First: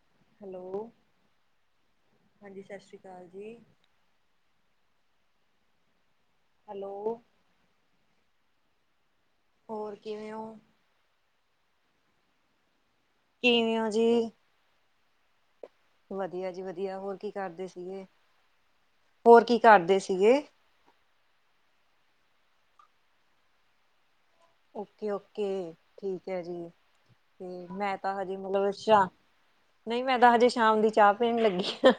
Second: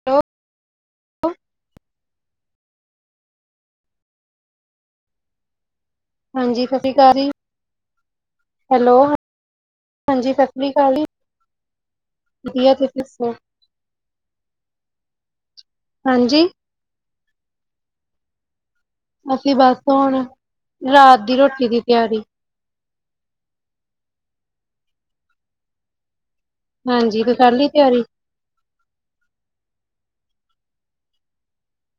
[unintelligible] Hello, ਹਾਂਜੀ ਸਸ ਸ਼੍ਰੀ ਕਾਲ ਜੀ। ਹਾਂਜੀ, ਸਸ ਸ਼੍ਰੀ ਕਾਲ ਹੈਲੋ, ਜੀ। ਹੈਲੋ, ਹੋਰ ਕਿਵੇਂ ਹਾਂਜੀ ਹੋ? ਸਸ ਸ਼੍ਰੀ ਕਾਲ ਜੀ। ਵਧੀਆ ਤੁਸੀਂ ਦੱਸੋ? ਕਿਵੇਂ ਓ ਜੀ? ਹਾਂਜੀ ਵਧੀਆ ਜੀ ਵਧੀਆ। ਹੋਰ ਕੀ ਕਰਦੇ ਸੀਗੇ, ਹੋਰ ਅਸੀਂ ਕੀ ਬਸ ਕਰਦੇ ਹੁਣ ਸੀਗੇ? ਰਾਤ ਦੀ ਰੋਟੀ ਦੀ ਤਿਆਰੀ। ਓਕੇ ਓਕੇ, ਠੀਕ ਐ ਜੀ ਹਾਂਜੀ ਕਰ ਤੇ ਲਈ ਮੈਂ ਤਿਆਰੀ ਤਾਂ ਹ ਜੇ ਮਤਲਬ ਸ਼ਾ ਨਈ ਮੈਂ ਤਾਂ ਹਜੇ ਸ਼ਾਮ ਦੀ ਚਾਹ ਪੀਣ ਲੱਗੀ ਆ।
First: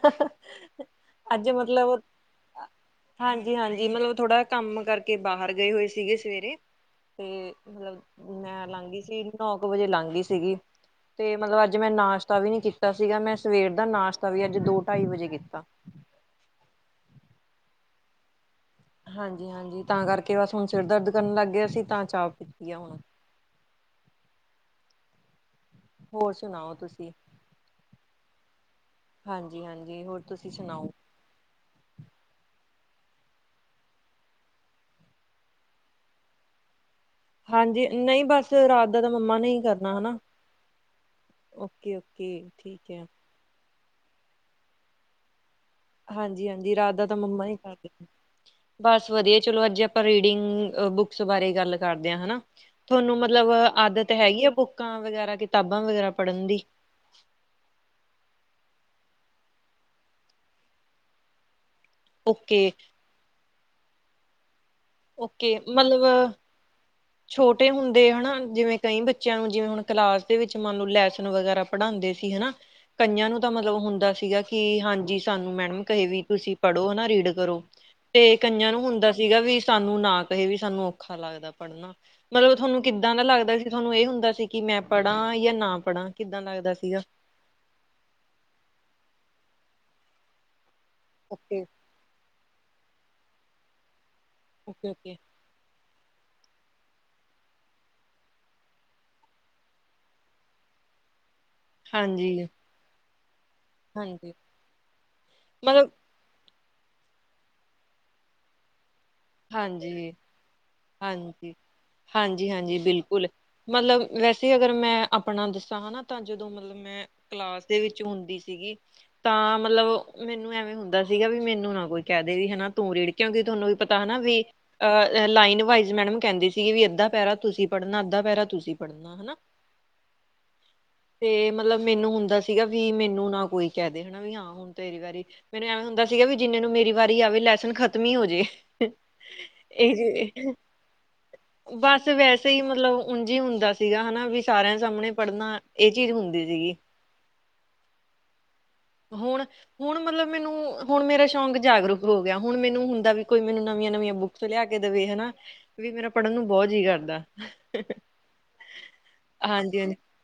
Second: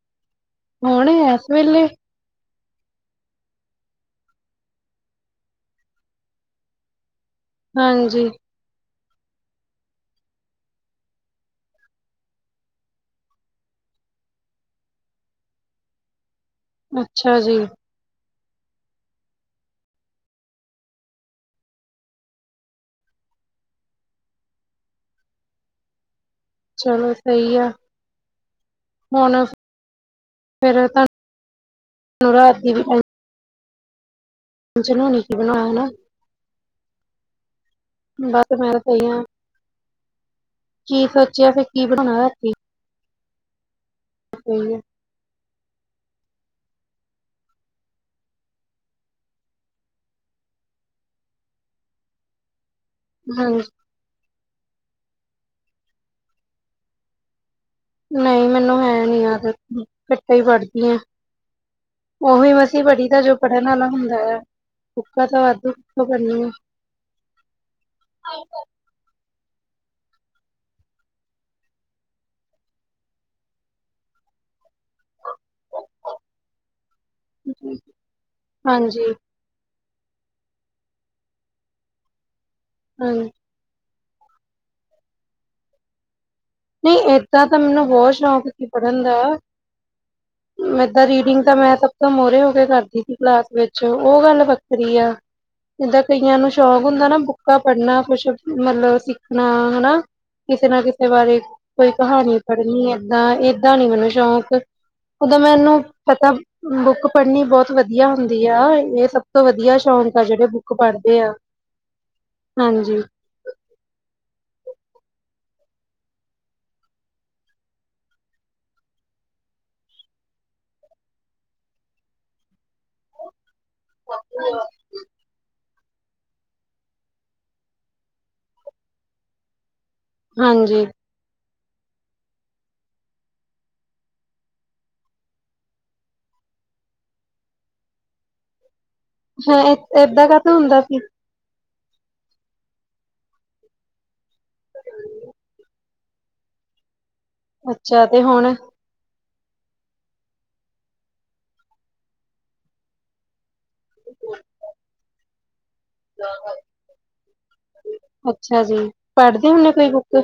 ਹੁਣ ਅੱਜ ਇਸ ਵੇਲੇ ਮਤਲਬ ਹਾਂਜੀ-ਹਾਂਜੀ ਮਤਲਬ ਥੋੜਾ ਕੰਮ ਕਰਕੇ ਬਾਹਰ ਗਏ ਹੋਏ ਸੀਗੇ ਸਵੇਰੇ ਤੇ ਮਤਲਬ ਹਾਂਜੀ ਮੈਂ ਲਾਂਘੀ ਸੀ ਨੌ ਕ ਵਜੇ ਲਾਂਘੀ ਸੀਗੀ। ਤੇ ਮਤਲਬ ਅੱਜ ਮੈਂ ਨਾਸ਼ਤਾ ਵੀ ਨੀ ਕੀਤਾ ਸੀਗਾ ਮੈਂ ਸਵੇਰ ਦਾ ਨਾਸ਼ਤਾ ਵੀ ਅੱਜ ਦੋ-ਢਾਈ ਵਜੇ ਕੀਤਾ। ਅੱਛਾ ਜੀ। ਹਾਂਜੀ-ਹਾਂਜੀ ਤਾਂ ਕਰਕੇ ਬਸ ਹੁਣ ਸਿਰ ਦਰਦ ਕਰਨ ਲੱਗ ਗਿਆ ਸੀ ਤਾਂ ਚਾਹ ਪੀਤੀ ਆ ਹੁਣ। ਹੋਰ ਸੁਣਾਓ ਤੁਸੀਂ? ਚਲੋ ਸਹੀ ਆ ਹੁਣ ਹਾਂਜੀ-ਹਾਂਜੀ, ਹੋਰ ਤੁਸੀਂ ਸੁਣਾਓ? ਚਲੋ ਰਾਤ ਦੀ ਵੀ [unintelligible] [unintelligible] ਚ ਨਾ [unintelligible] ਬਣਾਓ ਨਾ। ਹਾਂਜੀ, ਨਈ ਬਸ ਮੈਂ ਰਾਤ ਦਾ ਸਹੀ ਤਾਂ ਆ ਮੰਮਾ ਨੇ ਹੀ ਕਰਨਾ ਹਨਾ। ਕੀ ਸੋਚਿਆ ਫੇਰ, ਕੀ ਬਣਾਣਾ ਓਕੇ-ਓਕੇ ਰਾਤੀ? ਠੀਕ ਐ। ਸਈ ਐ। ਹਾਂਜੀ-ਹਾਂਜੀ ਰਾਤ ਦਾ ਤਾਂ ਮੰਮਾ ਈ ਕਰਦੇ [unintelligible] ਬਸ ਵਧੀਆ ਚਲੋ ਅੱਜ ਆਪਾਂ ਰੀਡਿੰਗ ਬੁਕਸ ਬਾਰੇ ਗੱਲ ਕਰਦੇ ਹਾਂ ਹਨਾ। ਥੋਂਨੂੰ ਮਤਲਬ ਹਾਂਜੀ ਆਦਤ ਹੈਗੀ ਆ ਬੁੱਕਾਂ ਵਗੈਰਾ, ਕਿਤਾਬਾਂ ਵਗੈਰਾ ਪੜ੍ਹਨ ਦੀ? ਨਈ ਮੈਨੂੰ ਹੈ ਨੀ ਆਦਤ ਘਟ ਈ ਪੜਦੀ ਆ। ਓਵੀ ਓਕੇ ਮਸੀ ਪੜ੍ਹੀ ਦਾ ਜੋ ਪੜ੍ਹਨ ਵਾਲਾ ਹੁੰਦਾ ਆ [unintelligible] ਓਕੇ ਮਤਲਬ ਪੜ੍ਹਨੀ ਆ। ਛੋਟੇ ਹੁੰਦੇ ਹਨਾ ਜਿਵੇਂ ਕਈ ਬੱਚਿਆਂ ਨੂੰ ਜਿਵੇਂ ਹੁਣ ਕਲਾਸ ਦੇ ਵਿੱਚ ਮੰਨ ਲਓ ਲੈਸਨ ਵਗੈਰਾ ਪੜ੍ਹਾਂਦੇ ਸੀ ਹਨਾ। ਕਈਆਂ ਨੂੰ ਤਾਂ ਮਤਲਬ ਹੁੰਦਾ ਸੀਗਾ ਕੀ ਹਾਂਜੀ ਸਾਨੂੰ ਮੈਡਮ ਕਹੇ ਵੀ ਤੁਸੀਂ ਪੜ੍ਹੋ ਨਾ ਰੀਡ ਕਰੋ ਤੇ ਕਈਆਂ ਨੂੰ ਹੁੰਦਾ ਹਾਂਜੀ, ਸੀਗਾ ਵੀ ਸਾਨੂੰ ਨਾ ਕਹੇ ਵੀ ਸਾਨੂੰ ਔਖਾ ਲੱਗਦਾ ਪੜ੍ਹਨਾ ਮਤਲਬ ਥੋਂਨੂੰ ਕਿੱਦਾਂ ਦਾ ਹਾਂਜੀ ਲੱਗਦਾ ਸੀ ਥੋਂਨੂੰ ਏ ਹੁੰਦਾ ਸੀ ਕੀ ਮੈਂ ਪੜਾ ਯਾਂ ਨਾ ਪੜਾ ਕਿੱਦਾਂ ਲੱਗਦਾ। ਸੀਗਾ। ਨਈ ਏਦਾਂ ਤਾਂ ਮੈਨੂੰ ਬੋਤ ਸ਼ੌਕ ਸੀ ਪੜ੍ਹਨ ਦਾ। ਮੈਂ ਤਾਂ ਰੀਡਿੰਗ ਤਾਂ ਓਕੇ, ਮੈਂ ਸਭ ਤੋਂ ਮੋਹਰੇ ਹੋ ਕੇ ਕਰਦੀ ਸੀ ਕਲਾਸ ਵਿੱਚ ਉਹ ਗੱਲ ਓਕੇ, ਵੱਖਰੀ ਆ। ਓਕੇ। ਇਦਾਂ ਕਈਆਂ ਨੂੰ ਸ਼ੌਕ ਹੁੰਦਾ ਨਾ ਬੁੱਕਾਂ ਪੜਨਾ ਕੁਛ ਮਤਲਬ ਸਿੱਖਣਾ ਹਨਾ। ਕਿਸੇ ਨਾ ਕਿਸੇ ਬਾਰੇ ਕੋਈ ਹਾਂਜੀ। ਕਹਾਣੀ ਪੜ੍ਹਨੀ ਇਦਾਂ ਇਦਾਂ ਨੀ ਮੈਨੂੰ ਹਾਂਜੀ, ਸ਼ੌਕ ਓਦੋਂ ਮੈਨੂੰ ਮਤਲਬ ਪਤਾ ਬੁੱਕ ਪੜ੍ਹਨੀ ਬਹੁਤ ਵਧੀਆ ਹੁੰਦੀ ਆ ਇਹ ਸਭ ਤੋਂ ਵਧੀਆ ਹਾਂਜੀ, ਸ਼ੌਂਕ ਆ ਜਿਹੜੇ ਬ ਹਾਂਜੀ ਹਾਂਜੀ ਹਾਂਜੀ ਬਿਲਕੁਲ। ਮਤਲਬ ਵੈਸੇ ਅਗਰ ਮੈਂ ਆਪਣਾ ਦੱਸਾਂ ਹਨਾ ਤਾਂ ਜਦੋਂ ਮਤਲਬ ਮੈਂ ਕਲਾਸ ਦੇ ਵਿੱਚ ਹੁੰਦੀ ਸੀਗੀ। ਤਾਂ ਮਤਲਬ ਮੈਨੂੰ ਐਵੇਂ ਹੁੰਦਾ ਸੀਗਾ ਵੀ ਮੈਨੂੰ ਨਾ ਕੋਈ ਕਹਿ ਦੇ ਵੀ ਹਨਾ ਤੂੰ ਰੀੜ ਕਿਉਂਕਿ ਤੁਹਾਨੂੰ ਵੀ ਪਤ ਹਨਾ ਵੀ ਅਹ ਲਾਈਨ ਵਾਈਸ ਮੈਡਮ ਕਹਿੰਦੇ ਸੀਗੀ ਵੀ ਅੱਧਾ ਪੈਰਾ ਤੁਸੀਂ ਪੜਨਾ ਅੱਧਾ ਪਹਿਰਾ ਤੁਸੀਂ ਪੜਨਾ ਹਨਾ। ਹਾਂਜੀ। ਫਿਰ ਮਤਲਬ ਮੈਨੂੰ ਹੁੰਦਾ ਸੀਗਾ ਵੀ ਮੈਨੂੰ ਨਾ ਕੋਈ ਕਹਿ ਦੇ ਹਨਾ ਵੀ ਹਾਂ। ਹੁਣ ਤੇਰੀ ਵਾਰੀ ਮੈਨੂੰ ਐਵੇਂ ਹੁੰਦਾ ਸੀਗਾ ਵੀ ਜਿੰਨੇ ਨੂੰ ਮੇਰੀ ਵਾਰੀ ਆਵੇ ਲੈਸਨ ਖਤਮ ਹੀ ਹੋ ਜਾਏ। ਹਾਂ ਏਦਾਂ ਇਹ ਕਾਹਤੋਂ ਹੁੰਦਾ ਸੀ ਬਸ ਵੈਸੇ ਹੀ ਮਤਲਬ ਉਂਝ ਹੀ ਹੁੰਦਾ ਸੀਗਾ ਹਨਾ ਵੀ ਸਾਰਿਆਂ ਸਾਹਮਣੇ ਪੜਨਾ। ਇਹ ਚੀਜ਼ ਹੁੰਦੀ ਸੀਗੀ। ਅੱਛਾ ਤੇ ਹੁਣ ਹੁਣ ਹੁਣ ਮਤਲਬ ਮੈਨੂੰ ਹੁਣ ਮੇਰਾ ਸ਼ੌਕ ਜਾਗਰੂਕ ਹੋ ਗਿਆ ਹੁਣ ਮੈਨੂੰ ਹੁੰਦਾ ਵੀ ਕੋਈ ਮੈਨੂੰ ਨਵੀਆਂ ਨਵੀਆਂ ਬੁੱਕਸ ਲਿਆ ਕੇ ਦੇਵੇ ਹਨਾ। ਵੀ ਮੇਰਾ ਪੜਨ ਨੂੰ ਬਹੁਤ ਜੀਅ ਕਰਦਾ ਅੱਛਾ ਜੀ ਪੜ੍ਹਦੇ ਹੁੰਦੇ ਹਾਂਜੀ ਕੋਈ ਹਾਂਜੀ। ਬੁੱਕ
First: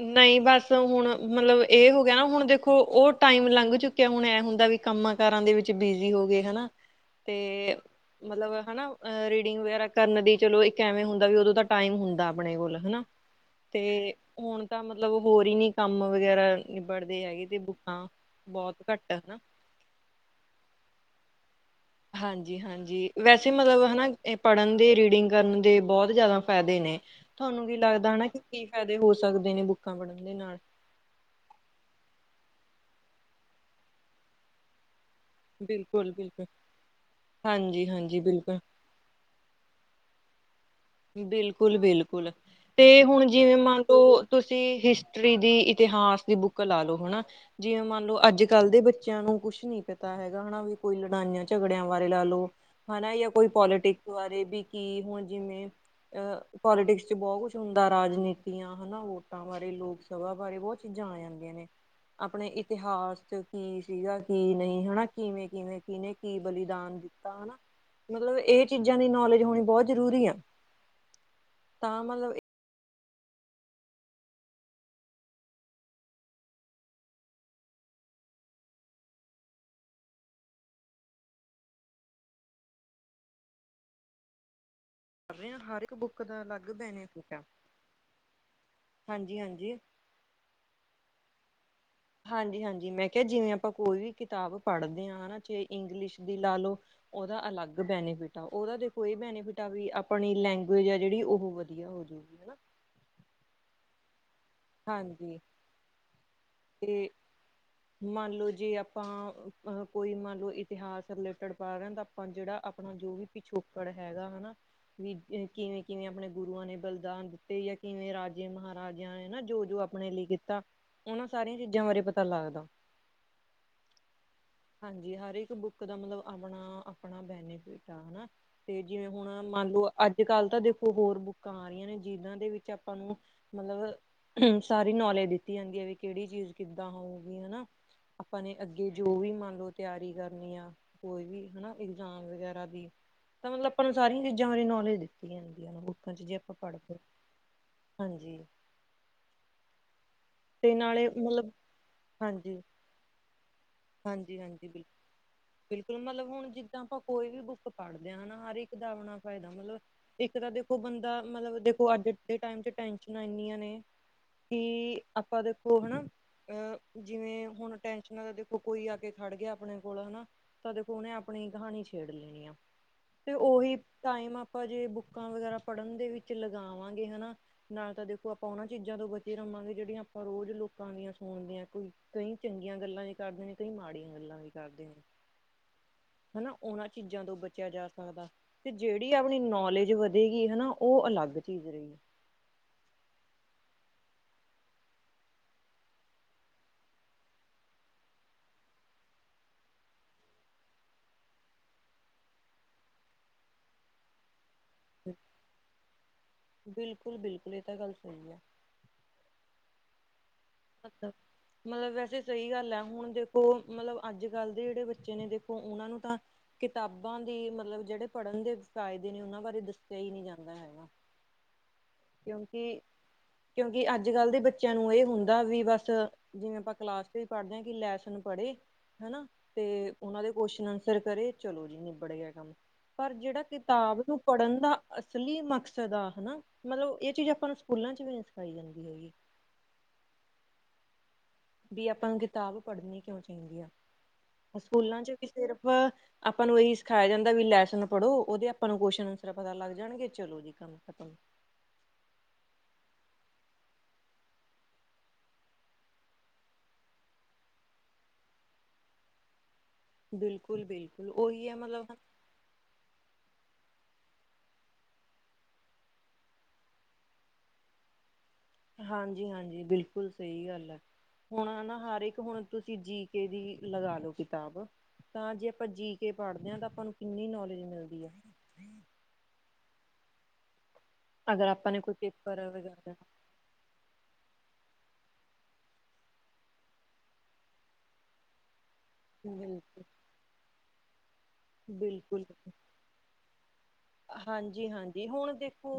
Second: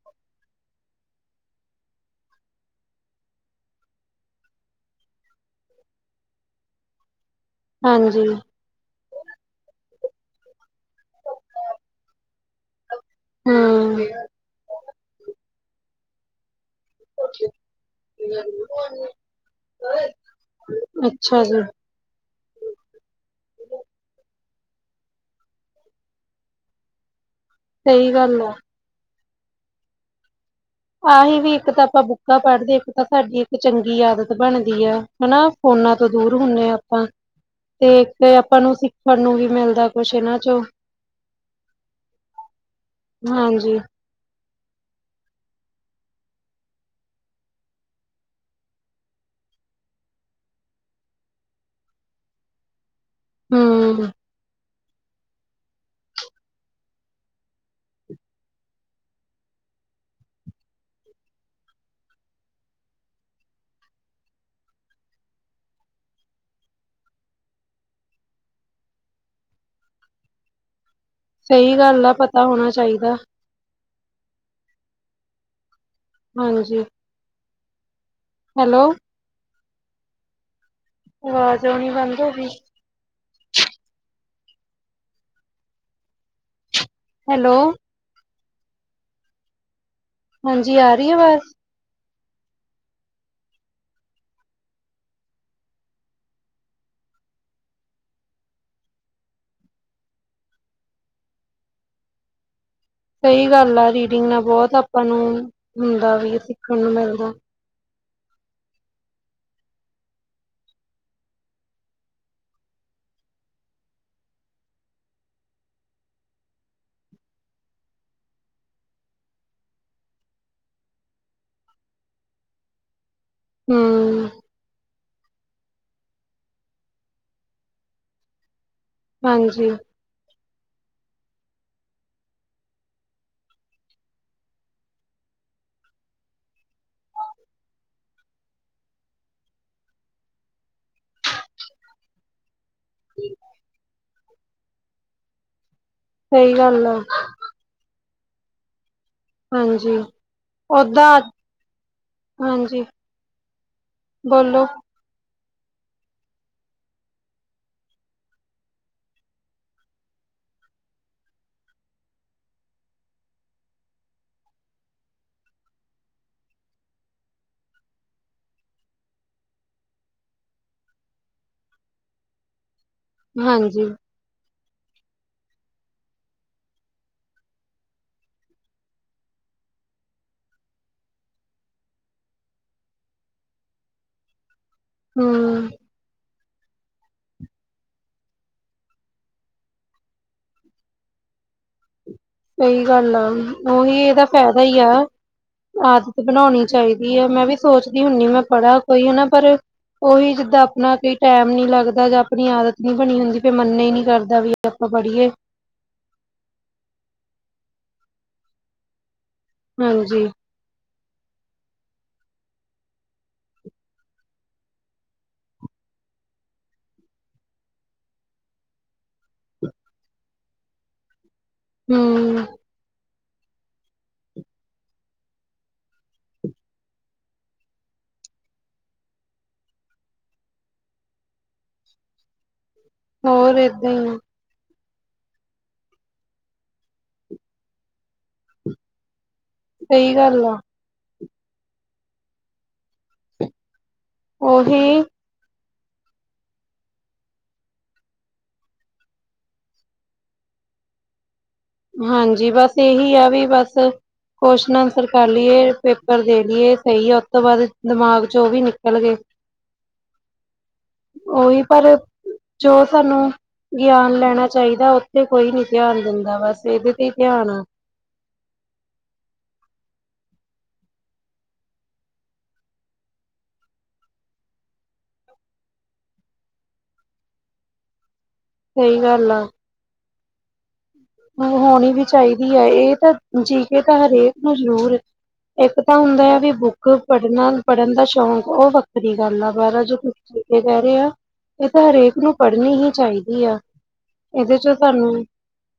ਨਹੀਂ ਬਸ ਹੁਣ ਮਤਲਬ ਇਹ ਹੋ ਗਿਆ ਨਾ ਹੁਣ ਦੇਖੋ। ਉਹ ਟਾਈਮ ਲੰਘ ਚੁੱਕਿਆ ਹੁਣ ਐ ਹੁੰਦਾ ਵੀ ਕੰਮਾਂ ਕਾਰਾਂ ਦੇ ਵਿੱਚ ਬਿਜੀ ਹੋ ਗਏ ਹਨਾ। ਤੇ ਹਾਂਜੀ ਮਤਲਬ ਹਨਾ ਰੀਡਿੰਗ ਵਗੈਰਾ ਕਰਨ ਦੀ ਚਲੋ ਇੱਕ ਐਵੇਂ ਹੁੰਦਾ ਵੀ ਉਦੋਂ ਟਾਈਮ ਹੁੰਦਾ ਆਪਣੇ ਕੋਲ ਹਨਾ। ਹੂੰ ਤੇ ਹੁਣ ਤਾਂ ਮਤਲਬ ਹੋਰ ਹੀ ਨੀ ਕੰਮ ਵਗੈਰਾ ਨਿਬੜਦੇ ਹੈਗੇ। ਤੇ ਬੁੱਕਾਂ ਬਹੁਤ ਘੱਟ ਹਨਾ ਅੱਛਾ ਜੀ। ਹਾਂਜੀ ਹਾਂ। ਹਾਂਜੀ ਵੈਸੇ ਮਤਲਬ ਹਨਾ ਪੜਨ ਦੇ ਰੀਡਿੰਗ ਕਰਨ ਦੇ ਬਹੁਤ ਜਿਆਦਾ ਫਾਇਦੇ ਨੇ। ਤੁਹਾਨੂੰ ਕੀ ਸਹੀ ਲੱਗਦਾ ਹਨਾ ਗੱਲ ਆ ਕਿ ਫਾਇਦੇ ਹੋ ਸਕਦੇ ਨੇ ਬੁੱਕਾਂ ਪੜਨ ਦੇ ਨਾਲ। ਆਹੀ ਵੀ ਇੱਕ ਤਾਂ ਆਪਾਂ ਬੁੱਕਾਂ ਪੜਦੇ ਇੱਕ ਤਾਂ ਸਾਡੀ ਇੱਕ ਚੰਗੀ ਆਦਤ ਬਣਦੀ ਆ। ਹਨਾ ਫੋਨਾਂ ਤੋਂ ਬਿਲਕੁਲ ਦੂਰ ਬਿਲਕੁਲ ਹੁੰਦੇ ਹਾਂ ਆਪਾਂ ਹਾਂਜੀ ਹਾਂਜੀ ਤੇ ਬਿਲਕੁਲ ਆਪਾਂ ਨੂੰ ਸੀ। ਤੁਹਾਨੂੰ ਵੀ ਮਿਲਦਾ ਕੁਛ ਇਹਨਾਂ ਚੋਂ। ਬਿਲਕੁਲ ਬਿਲਕੁਲ ਤੇ ਹੁਣ ਜਿਵੇਂ ਹਾਂਜੀ ਮੰਨ ਲੋ ਤੁਸੀਂ ਹਿਸਟਰੀ ਦੀ ਇਤਿਹਾਸ ਦੀ ਬੁੱਕ ਲਾ ਲਓ ਹਨਾ। ਜਿਵੇਂ ਮੰਨ ਲਓ ਅੱਜ ਕੱਲ ਦੇ ਬੱਚਿਆਂ ਨੂੰ ਕੁਛ ਨੀ ਪਤਾ ਹੈਗਾ ਹਨਾ ਵੀ ਕੋਈ ਲੜਾਈਆਂ ਝਗੜਿਆਂ ਬਾਰੇ ਲਾ ਲਓ। ਹਨਾ ਜਾਂ ਕੋਈ ਹੂੰ ਪੋਲੀਟਿਕਸ ਬਾਰੇ ਵੀ ਕੀ ਹੁਣ ਜਿਵੇਂ ਆ ਪੋਲੀਟਿਕਸ ਚ ਬਹੁਤ ਕੁਛ ਹੁੰਦਾ ਰਾਜਨੀਤੀਆਂ। ਹਨਾ ਵੋਟਾਂ ਬਾਰੇ ਲੋਕ ਸਭਾ ਬਾਰੇ ਬਹੁਤ ਚੀਜ਼ਾਂ ਆ ਜਾਂਦੀਆਂ ਨੇ ਆਪਣੇ ਇਤਿਹਾਸ ਕੀ ਸੀਗਾ ਕੀ ਨਹੀਂ ਹੈ ਕਿਵੇਂ ਕਿਵੇਂ ਕੀਨੇ ਕੀ ਬਲੀਦਾਨ ਕੀਤਾ ਹਨਾ ਮਤਲਬ ਇਹ ਚੀਜ਼ਾਂ ਦੀ ਨੌਲੇਜ ਹੋਣੀ ਬਹੁਤ ਜ਼ਰੂਰੀ ਆ ਸਹੀ ਗੱਲ ਤਾਂ ਦਾ ਮਤਲਬ ਪਤਾ ਹੋਣਾ ਚਾਹੀਦਾ ਹਾਂਜੀ ਹੈਲੋ ਆਵਾਜ਼ ਆਉਣੀ ਬੰਦ ਹੋ ਗਈ। [unintelligible] ਹਰ ਇੱਕ ਬੁੱਕ ਦਾ ਅਲੱਗ ਭੈਨੇ ਹੈਲੋ ਹਾਂਜੀ ਹਾਂਜੀ ਹਾਂਜੀ ਆ ਰਹੀ ਆਵਾਜ਼ ਹਾਂਜੀ ਹਾਂਜੀ ਮੈਂ ਕਿਹਾ ਜਿਵੇਂ ਆਪਾਂ ਕੋਈ ਵੀ ਕਿਤਾਬ ਪੜ੍ਹਦੇ ਹਾਂ ਨਾ ਚਾਹੇ ਇੰਗਲਿਸ਼ ਦੀ ਲਾ ਲਓ ਉਹਦਾ ਅਲੱਗ ਬੈਨੀਫਿਟ ਆ ਉਹਦਾ ਦੇਖੋ ਇਹ ਬੈਨੀਫਿਟ ਆ ਵੀ ਆਪਣੀ ਲੈਂਗੁਜ ਆ ਜਿਹੜੀ ਉਹ ਵਧੀਆ ਹੋ ਜੂ [unintelligible] ਸਹੀ ਗੱਲ ਆ ਰੀਡਿੰਗ ਨਾਲ ਬਹੁਤ ਆਪਾਂ ਨੂੰ ਹਾਂਜੀ ਹੁੰਦਾ ਵੀ ਸਿੱਖਣ ਨੂੰ ਤੇ ਮਿਲਦਾ ਮੰਨ ਲਓ ਜੇ ਆਪਾਂ ਕੋਈ ਮੰਨ ਲਓ ਇਤਿਹਾਸ ਰਿਲੇਟਡ [unintelligible] ਹੁਣ ਜਿਹੜਾ ਆਪਣਾ ਜੋ ਵੀ ਪਿਛੋਕੜ ਹੈਗਾ ਹੈਨਾ ਵੀ ਕਿਵੇਂ ਕਿਵੇਂ ਆਪਣੇ ਗੁਰੂਆਂ ਨੇ ਬਲੀਦਾਨ ਦਿੱਤੇ ਜਾਂ ਕਿਵੇਂ ਰਾਜੇ ਮਹਾਰਾਜਿਆਂ ਹਨ ਨਾ ਜੋ ਜੋ ਆਪਣੇ ਲਈ ਕੀਤਾ ਉਹਨਾਂ ਸਾਰੀਆਂ ਚੀਜ਼ਾਂ ਬਾਰੇ ਪਤਾ ਲੱਗਦਾ ਹਮ ਹਾਂਜੀ ਹਰ ਇੱਕ ਬੁੱਕ ਦਾ ਮਤਲਬ ਆਪਣਾ ਆਪਣਾ ਬੈਨੀਫਿਟ ਆ ਹੈਨਾ ਤੇ ਜਿਵੇਂ ਹੁਣ ਹਾਂਜੀ ਮੰਨ ਲਓ ਅੱਜ ਕੱਲ ਤਾਂ ਦੇਖੋ ਹੋਰ ਬੁੱਕਾਂ ਆ ਰਹੀਆਂ ਨੇ ਜਿਨਾਂ ਦੇ ਵਿੱਚ ਆਪਾਂ ਨੂੰ ਮਤਲਬ ਹਮ ਸਾਰੀ ਨੌਲੇਜ ਦਿੱਤੀ ਜਾਂਦੀ ਹੈ ਵੀ ਕਿਹੜੀ ਚੀਜ਼ ਕਿੱਦਾਂ ਹੋਊ ਹੇਨਾ ਆਪਾਂ ਨੇ ਅੱਗੇ ਜੋ ਵੀ ਮੰਨ ਲਓ ਤਿਆਰੀ ਕਰਨੀ ਆ ਕੋਈ ਵੀ ਹੇਨਾ ਏਕਜ਼ਾਮ ਵਗੈਰਾ ਦੀ ਤਾਂ ਮਤਲਬ ਆਪਾਂ ਨੂੰ ਸਾਰੀਆਂ ਚੀਜ਼ਾਂ ਬਾਰੇ ਨੌਲੇਜ ਦਿੱਤੀ ਜਾਂਦੀ ਹੈ ਜੇ ਸਹੀ ਆਪਾਂ ਗੱਲ ਆ ਪੜ੍ਹਦੇ ਹਾਂਜੀ ਹਾਂਜੀ ਤੇ ਨਾਲੇ ਉਦਾਂ ਮਤਲਬ ਹਾਂਜੀ ਹਾਂਜੀ ਬੋਲੋ ਹਾਂਜੀ ਬਿਲਕੁਲ ਬਿਲਕੁਲ ਮਤਲਬ ਹੁਣ ਜਿੱਦਾਂ ਆਪਾਂ ਕੋਈ ਵੀ ਬੁੱਕ ਪੜ੍ਹਦੇ ਹਾਂ ਨਾ ਹਰ ਇੱਕ ਦਾ ਆਪਣਾ ਫਾਇਦਾ ਮਤਲਬ ਇੱਕ ਤਾਂ ਦੇਖੋ ਬੰਦਾ ਮਤਲਬ ਦੇਖੋ ਅੱਜ ਦੇ ਟਾਈਮ ਵਿਚ ਟੈਨਸ਼ਨਾਂ ਇੰਨੀਆਂ ਨੇ ਕੀ ਆਪਾਂ ਦੇਖੋ ਹੈ ਨਾ ਅਹ ਜਿਵੇਂ ਹੁਣ ਟੈਨਸ਼ਨਾਂ ਦਾ ਦੇਖੋ ਕੋਈ ਆ ਕੇ ਖੜ ਗਿਆ ਆਪਣੇ ਕੋਲ ਹੈਨਾ ਤਾ ਦੇਖੋ ਉਹਨੇ ਆਪਣੀ ਕਹਾਣੀ ਛੇੜ ਲੈਣੀ ਆ ਤੇ ਉਹੀ ਹਾਂਜੀ ਟਾਈਮ ਆਪਾਂ ਜੇ ਬੁੱਕਾਂ ਵਗੈਰਾ ਪੜ੍ਹਨ ਦੇ ਵਿੱਚ ਲਗਾਵਾਂਗੇ ਹੈਨਾ ਨਾਲੇ ਤਾਂ ਦੇਖੋ ਆਪਾਂ ਉਹਨਾਂ ਚੀਜ਼ਾਂ ਤੋਂ ਬਚੇ ਰਵਾਂਗੇ ਜਿਹੜੀਆਂ ਆਪਾਂ ਰੋਜ਼ ਲੋਕਾਂ ਦੀਆਂ ਸੁਣਦੇ ਹਾਂ ਕੋਈ ਕਈ ਚੰਗੀਆਂ ਗੱਲਾਂ ਵੀ ਕਰਦੇ ਨੇ ਕਈ ਮਾੜੀਆਂ ਗੱਲਾਂ ਵੀ ਕਰਦੇ ਨੇ ਹਮ ਹੈਨਾ ਉਹਨਾਂ ਚੀਜ਼ਾਂ ਤੋਂ ਬਚਿਆ ਜਾ ਸਕਦਾ ਤੇ ਜਿਹੜੀ ਆਪਣੀ ਨੌਲੇਜ ਵਧੇਗੀ ਹੈਨਾ ਉਹ ਅਲੱਗ ਚੀਜ਼ [unintelligible] ਸਹੀ ਗੱਲ ਆ ਉਹੀ ਇਹਦਾ ਫਾਇਦਾ ਹੀ ਆ ਆਦਤ ਬਣਾਉਣੀ ਚਾਹੀਦੀ ਹੈ ਮੈਂ ਵੀ ਸੋਚਦੀ ਹੁੰਦੀ ਮੈਂ ਪੜ੍ਹਾ ਕੋਈ ਹੈਨਾ ਪਰ ਉਹੀ ਜਿੱਦਾਂ ਆਪਣਾ ਕੋਈ ਟਾਈਮ ਨੀ ਲੱਗਦਾ ਜਾਂ ਆਪਣੀ ਆਦਤ ਨੀ ਬਣੀ ਹੁੰਦੀ ਫਿਰ ਮੰਨ ਹੀ ਨੀ ਕਰਦਾ ਵੀ [unintelligible] ਆਪਾਂ ਪੜੀਏ ਬਿਲਕੁਲ ਬਿਲਕੁਲ ਇਹ ਤਾਂ ਗੱਲ ਸਹੀ ਹੈ ਹਾਂਜੀ ਅੱਛਾ ਮਤਲਬ ਵੈਸੇ ਸਹੀ ਗੱਲ ਹੈ ਹੁਣ ਦੇਖੋ ਮਤਲਬ ਅੱਜ ਕੱਲ ਦੇ ਜਿਹੜੇ ਬੱਚੇ ਨੇ ਦੇਖੋ ਉਹਨਾਂ ਨੂੰ ਤਾਂ ਕਿਤਾਬਾਂ ਦੀ ਮਤਲਬ ਜਿਹੜੇ ਪੜ੍ਹਨ ਦੇ ਫ਼ਾਇਦੇ ਨੇ ਉਹਨਾਂ ਬਾਰੇ ਦੱਸਿਆ ਹੀ ਨਹੀਂ ਜਾਂਦਾ ਹੈਗਾ ਹਮ ਕਿਉਂਕਿ ਕਿਉਂਕਿ ਅੱਜ ਕੱਲ ਦੇ ਬੱਚਿਆਂ ਨੂੰ ਇਹ ਹੁੰਦਾ ਵੀ ਬਸ ਜਿਵੇਂ ਆਪਾਂ ਕਲਾਸ ਚ ਵੀ ਪੜ੍ਹਦੇ ਹਾਂ ਕਿ ਲੈਸਨ ਪੜੇ ਹਨਾ ਤੇ ਉਹਨਾਂ ਦੇ ਕੋਸ਼ਨ ਆਨਸਰ ਕਰੇ ਚਲੋ ਜੀ ਨਿਬੜ ਗਿਆ ਕੰਮ ਪਰ ਜੇੜਾ ਹੋਰ ਏਦਾਂ ਕਿਤਾਬ ਹੀ ਆ ਨੂੰ ਪੜ੍ਹਨ ਦਾ ਅਸਲੀ ਮਕਸਦ ਆ ਹਨਾ, ਮਤਲਬ ਇਹ ਚੀਜ਼ ਆਪਾਂ ਨੂੰ ਸਕੂਲਾਂ ਚ ਵੀ ਨਹੀਂ ਸਿਖਾਈ ਜਾਂਦੀ ਹੈਗੀ। ਸਹੀ ਗੱਲ ਆ। ਵੀ ਆਪਾਂ ਨੂੰ ਕਿਤਾਬ ਪੜ੍ਹਨੀ ਕਿਉਂ ਚਾਹੀਦੀ ਆ, ਉਹੀ ਸਕੂਲਾਂ ਚ ਵੀ ਸਿਰਫ ਆਪਾਂ ਨੂੰ ਇਹੀ ਸਿਖਾਇਆ ਜਾਂਦਾ ਵੀ ਲੈਸਨ ਪੜ੍ਹੋ, ਉਦੇ ਆਪਾਂ ਨੂੰ ਕੁਸ਼ਚਨ ਆਨਸਰ ਪਤਾ ਲੱਗ ਜਾਣਗੇ, ਚਲੋ ਜੀ। ਕੰਮ ਖਤਮ। ਹਾਂਜੀ, ਬਸ ਇਹੀ ਆ ਵੀ ਬਸ ਕੁਸ਼ਨ ਆਨਸਰ ਕਰ ਲਈਏ, ਪੇਪਰ ਦੇ ਲਈਏ ਸਹੀ ਐ, ਉਸ ਤੋਂ ਬਾਅਦ ਦਿਮਾਗ ਚ ਉਹ ਵੀ ਨਿਕਲ ਗਏ। ਬਿਲਕੁਲ -ਬਿਲਕੁਲ ਉਹੀ ਹੈ ਮਤਲਬ ਜੋ ਸਾਨੂੰ, ਗਿਆਨ ਲੈਣਾ ਚਾਹੀਦਾ ਉੱਥੇ ਕੋਈ ਨੀ ਧਿਆਨ ਦਿੰਦਾ ਬਸ ਏਦੇ ਤੇ ਹੀ ਧਿਆਨ ਆ। ਹਾਂਜੀ- ਹਾਂਜੀ ਬਿਲਕੁਲ ਸਹੀ ਗੱਲ ਐ। ਹੁਣ ਨਾ ਹਰ ਇੱਕ ਹੁਣ ਤੁਸੀਂ ਜੀ ਕੇ ਦੀ ਲਗਾ ਲਓ ਕਿਤਾਬ। ਤਾਂ ਜੇ ਆਪਾਂ ਜੀ ਕੇ ਪੜ੍ਹਦੇ ਆ ਤਾਂ ਆਪਾਂ ਨੂੰ ਕਿੰਨੀ ਨੌਲੇਜ ਮਿਲਦੀ ਆ ਸਹੀ ਗੱਲ ਆ। ਅਗਰ ਆਪਾਂ ਨੇ ਹੋਣੀ ਕੋਈ ਵੀ ਪੇਪਰ ਚਾਹੀਦੀ ਐ, ਵਗੈਰਾ ਇਹ ਤਾਂ ਜੀ ਕੇ ਤਾਂ ਹਰੇਕ ਨੂੰ ਜ਼ਰੂਰ ਇੱਕ ਤਾਂ ਹੁੰਦਾ ਆ ਵੀ ਬੁੱਕ ਪੜ੍ਹਨਾ ਪੜ੍ਹਨ ਦਾ ਸ਼ੌਂਕ ਉਹ ਵੱ ਖਰੀ ਗੱਲ ਆ, ਅਖ਼ਬਾਰਾਂ ਬਿਲਕੁਲ ਜੋ ਕੁਛ ਕਹਿ ਰਹੇ ਆ ਇਹ ਤਾਂ ਹਰੇਕ ਨੂੰ ਬਿਲਕੁਲ ਪੜ੍ਹਨੀ ਹੀ ਚਾਹੀਦੀ ਆ। ਇਹਦੇ ਹਾਂਜੀ ਚ -ਹਾਂਜੀ ਸਾਨੂੰ ਹੁਣ 'ਦੇਖੋ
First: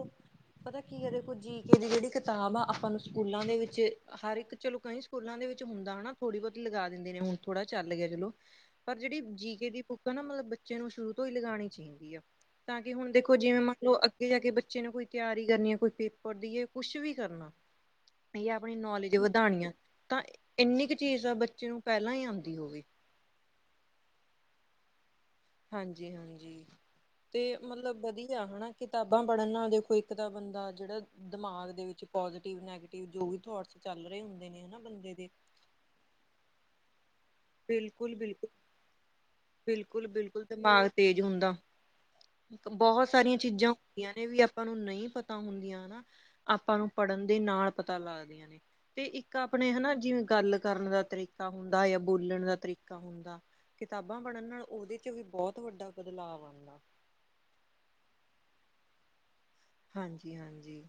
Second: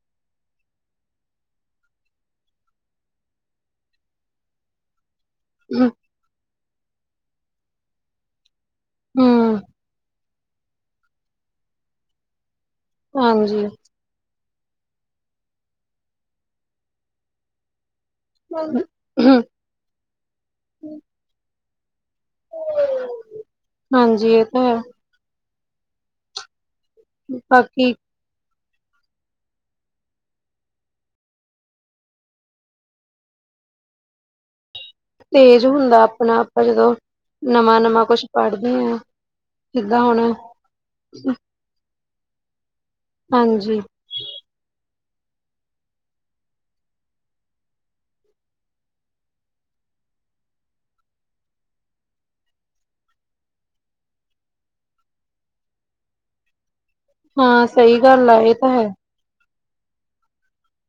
ਪਤਾ ਕੀ ਆ ਦੇਖੋ ਜੀ ਕੇ ਦੀ ਜਿਹੜੀ ਕਿਤਾਬ ਆ ਆਪਾਂ ਨੂੰ ਸਕੂਲਾਂ ਦੇ ਵਿੱਚ, ਹਰ ਇੱਕ ਚਲੋ ਕਈ ਸਕੂਲਾਂ ਦੇ ਵਿੱਚ ਹੁੰਦਾ ਹਨਾ, ਥੋੜੀ ਬਹੁਤੀ ਲਗਾ ਦਿੰਦੇ ਨੇ, ਥੋੜ੍ਹਾ ਚੱਲ ਗਿਆ ਚਲੋ ਪਰ ਜਿਹੜੀ ਜੀ ਹੂੰ, ਕੇ ਦੀ ਬੁੱਕ ਆ ਨਾ, ਮਤਲਬ ਬੱਚਿਆਂ ਨੂੰ ਸ਼ੁਰੂ ਤੋਂ ਹੀ ਲਗਾਣੀ ਚਾਹੀਦੀ ਆ। ਤਾਂ ਕਿ ਹੁਣ ਦੇਖੋ ਜਿਵੇਂ ਹਾਂਜੀ। ਮੰਨ ਲਓ ਅੱਗੇ ਜਾ ਕੇ ਬੱਚੇ ਨੂੰ ਕੋਈ ਤਿਆਰੀ ਕਰਨੀ ਐ ਕੋਈ ਪੇਪਰ ਦੀ ਹੈ ਕੁਛ ਵੀ ਕਰਨਾ ਜਾਂ ਆਪਣੀ ਨੌਲੇਜ ਵਧਾਣੀ ਆ ਤਾਂ ਇੰਨੀ ਕੁ ਚੀਜ਼ ਆ ਬੱਚੇ ਨੂੰ ਪਹਿਲਾਂ ਹੀ ਆਂਦੀ ਹੋਵੇ। ਹਾਂਜੀ, ਇਹ ਤਾਂ ਹੈ। ਹਾਂਜੀ- ਹਾਂਜੀ ਤੇ ਬਾਕੀ ਮਤਲਬ ਵਧੀਆ ਹਨਾ। ਕਿਤਾਬਾਂ ਪੜ੍ਹਨ ਨਾਲ ਦੇਖੋ ਇੱਕ ਤਾਂ ਬੰਦਾ ਜੇੜਾ ਦਿਮਾਗ ਦੇ ਵਿੱਚ ਪੋਜ਼ਟਿਵ, ਨੈਗੇਟਿਵ ਜੋ ਵੀ ਥੋਟਸ ਚੱਲ ਰਹੇ ਹੁੰਦੇ ਨੇ ਹਨਾ ਬੰਦੇ ਦੇ ਤੇਜ਼ ਹੁੰਦਾ ਆਪਣਾ ਆਪ ਜਦੋਂ ਨਵਾਂ-ਨਵਾਂ ਬਿਲਕੁਲ, ਕੁਛ ਬਿਲਕੁਲ, ਪੜ੍ਹਦੇ ਆ, ਜਿੱਦਾਂ ਬਿਲਕੁਲ, ਹੁਣ ਬਿਲਕੁਲ ਦਿਮਾਗ ਤੇਜ਼ ਹੁੰਦਾ। ਬਹੁਤ ਸਾਰੀਆਂ ਚੀਜ਼ਾਂ ਹਾਂਜੀ, ਨੇ ਵੀ ਆਪਾਂ ਨੂੰ ਨਹੀਂ ਪਤਾ ਹੁੰਦੀਆਂ ਨਾ ਆਪਾਂ ਨੂੰ ਪੜ੍ਹਨ ਦੇ ਨਾਲ ਪਤਾ ਲੱਗਦੀਆਂ ਨੇ। ਤੇ ਇੱਕ ਆਪਣੇ ਹਨਾ, ਜਿਵੇਂ ਗੱਲ ਕਰਨ ਦਾ ਤਰੀਕਾ ਹੁੰਦਾ। ਬੋਲਣ ਦਾ ਤਰੀਕਾ ਹੁੰਦਾ, ਕਿਤਾਬਾਂ ਪੜ੍ਹਨ ਨਾਲ ਉਹਦੇ ਚ ਵੀ ਬਹੁਤ ਵੱਡਾ ਬਦਲਾਵ ਆਉਂਦਾ। ਹਾਂ ਸਹੀ ਗੱਲ ਆ ਏ ਤਾਂ ਹੈ। ਹਾਂਜੀ- ਹਾਂਜੀ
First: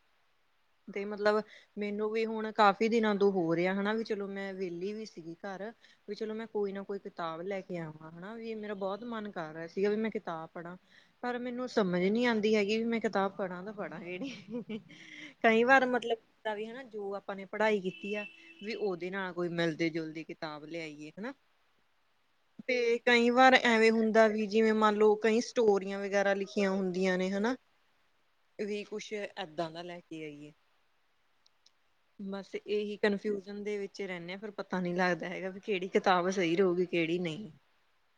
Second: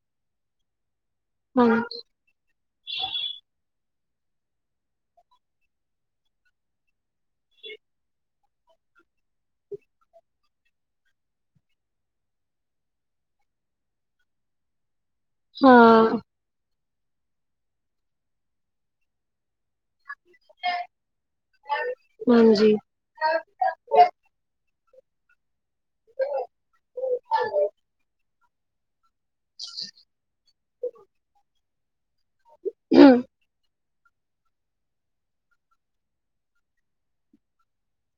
ਤੇ ਮਤਲਬ ਹਾਂ, ਮੈਨੂੰ ਵੀ ਹੁਣ ਕਾਫ਼ੀ ਦਿਨਾਂ ਤੋਂ ਹੋ ਰਿਹਾ ਹਨਾ ਵੀ ਚਲੋ ਮੈਂ ਵਿਹਲੀ ਵੀ ਸੀਗੀ ਘਰ। ਵੀ ਚਲੋ ਮੈਂ ਕੋਈ ਨਾ ਕੋਈ ਕਿਤਾਬ ਲੈ ਕੇ ਆਵਾਂ। ਹਨਾ ਵੀ, ਮੇਰਾ ਬਹੁਤ ਮਨ ਕਰ ਰਿਹਾ ਸੀਗਾ ਵੀ ਮੈਂ ਕਿਤਾਬ ਪੜਾ। ਪਰ ਮੈਨੂੰ ਸਮਝ ਨੀ ਆਂਦੀ ਹੈਗੀ ਵੀ, ਮੈਂ ਕਿਤਾਬ ਪੜਾਂ ਤਾਂ ਪੜਾ ਕੇਹੜੀ। ਕਈ ਵਾਰ ਹਾਂ, ਮਤਲਬ ਵੀ ਹਨਾ ਜੋ ਆਪਾਂ ਨੇ ਪੜ੍ਹਾਈ ਕੀਤੀ ਆ, ਵੀ ਉਹਦੇ ਨਾਲ ਕੋਈ ਮਿਲਦੇ- ਜੁਲਦੇ ਕਿ ਤਾਬ ਲਿਆਈ ਏ ਹਨਾ, ਹਾਂਜੀ। ਤੇ ਕਈ ਵਾਰ ਐਵੇਂ ਹੁੰਦਾ ਵੀ ਜਿਵੇਂ ਮੰਨ ਲਓ ਕਈ ਸਟੋਰੀਆਂ ਵਗੈਰਾ ਲਿਖੀਆਂ ਹੁੰਦੀਆਂ ਨੇ ਹਨਾ, ਵੀ ਕੁਛ ਏਦਾਂ ਦਾ ਲੈ ਠੀਕ ਹੈਗੀ ਐ। ਬਸ ਇਹੀ ਕਨਫਿਊਜਨ ਦੇ ਵਿੱਚ ਰਹਿੰਦੇ ਆ ਫੇਰ ਪਤਾ ਨੀ ਲੱਗਦਾ ਹੈਗਾ ਵੀ ਕਿਹੜੀ ਕਿਤਾਬ ਸਹੀ ਰਹੁਗੀ ਕਿਹੜੀ ਨਈ।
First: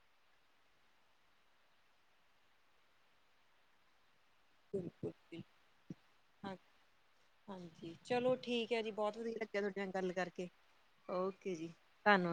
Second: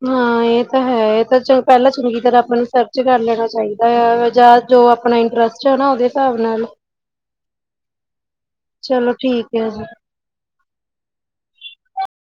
ਹਾਂ ਇਹ ਤਾਂ ਹੈ, ਇਹ ਤਾਂ ਚਲ ਪਹਿਲਾਂ ਚੰਗੀ ਤਰ੍ਹਾਂ ਆਪਾਂ ਨੂੰ ਸਰਚ ਕਰ ਲੈਣਾ ਚਾਹੀਦਾ ਐਵੇਂ ਜਾ ਜੋ ਬਿਲਕੁਲ ਆਪਣਾ ਬਿਲਕੁਲ। ਇੰਟਰਸਟ ਹੈ ਨਾ ਓਦੇ ਹਿਸਾਬ ਹਾਂ ਨਾਲ- ਹਾਂਜੀ, ਚਲੋ ਠੀਕ ਹੈ ਜੀ ਚਲੋ ਬਹੁਤ ਵਧੀਆ ਠੀਕ ਲਗਿਆ ਹੈ ਜੀ। ਥੋਡੇ ਨਾਲ ਗੱਲ ਕਰਕੇ ਓਕੇ ਜੀ, ਧੰਨਵਾਦ।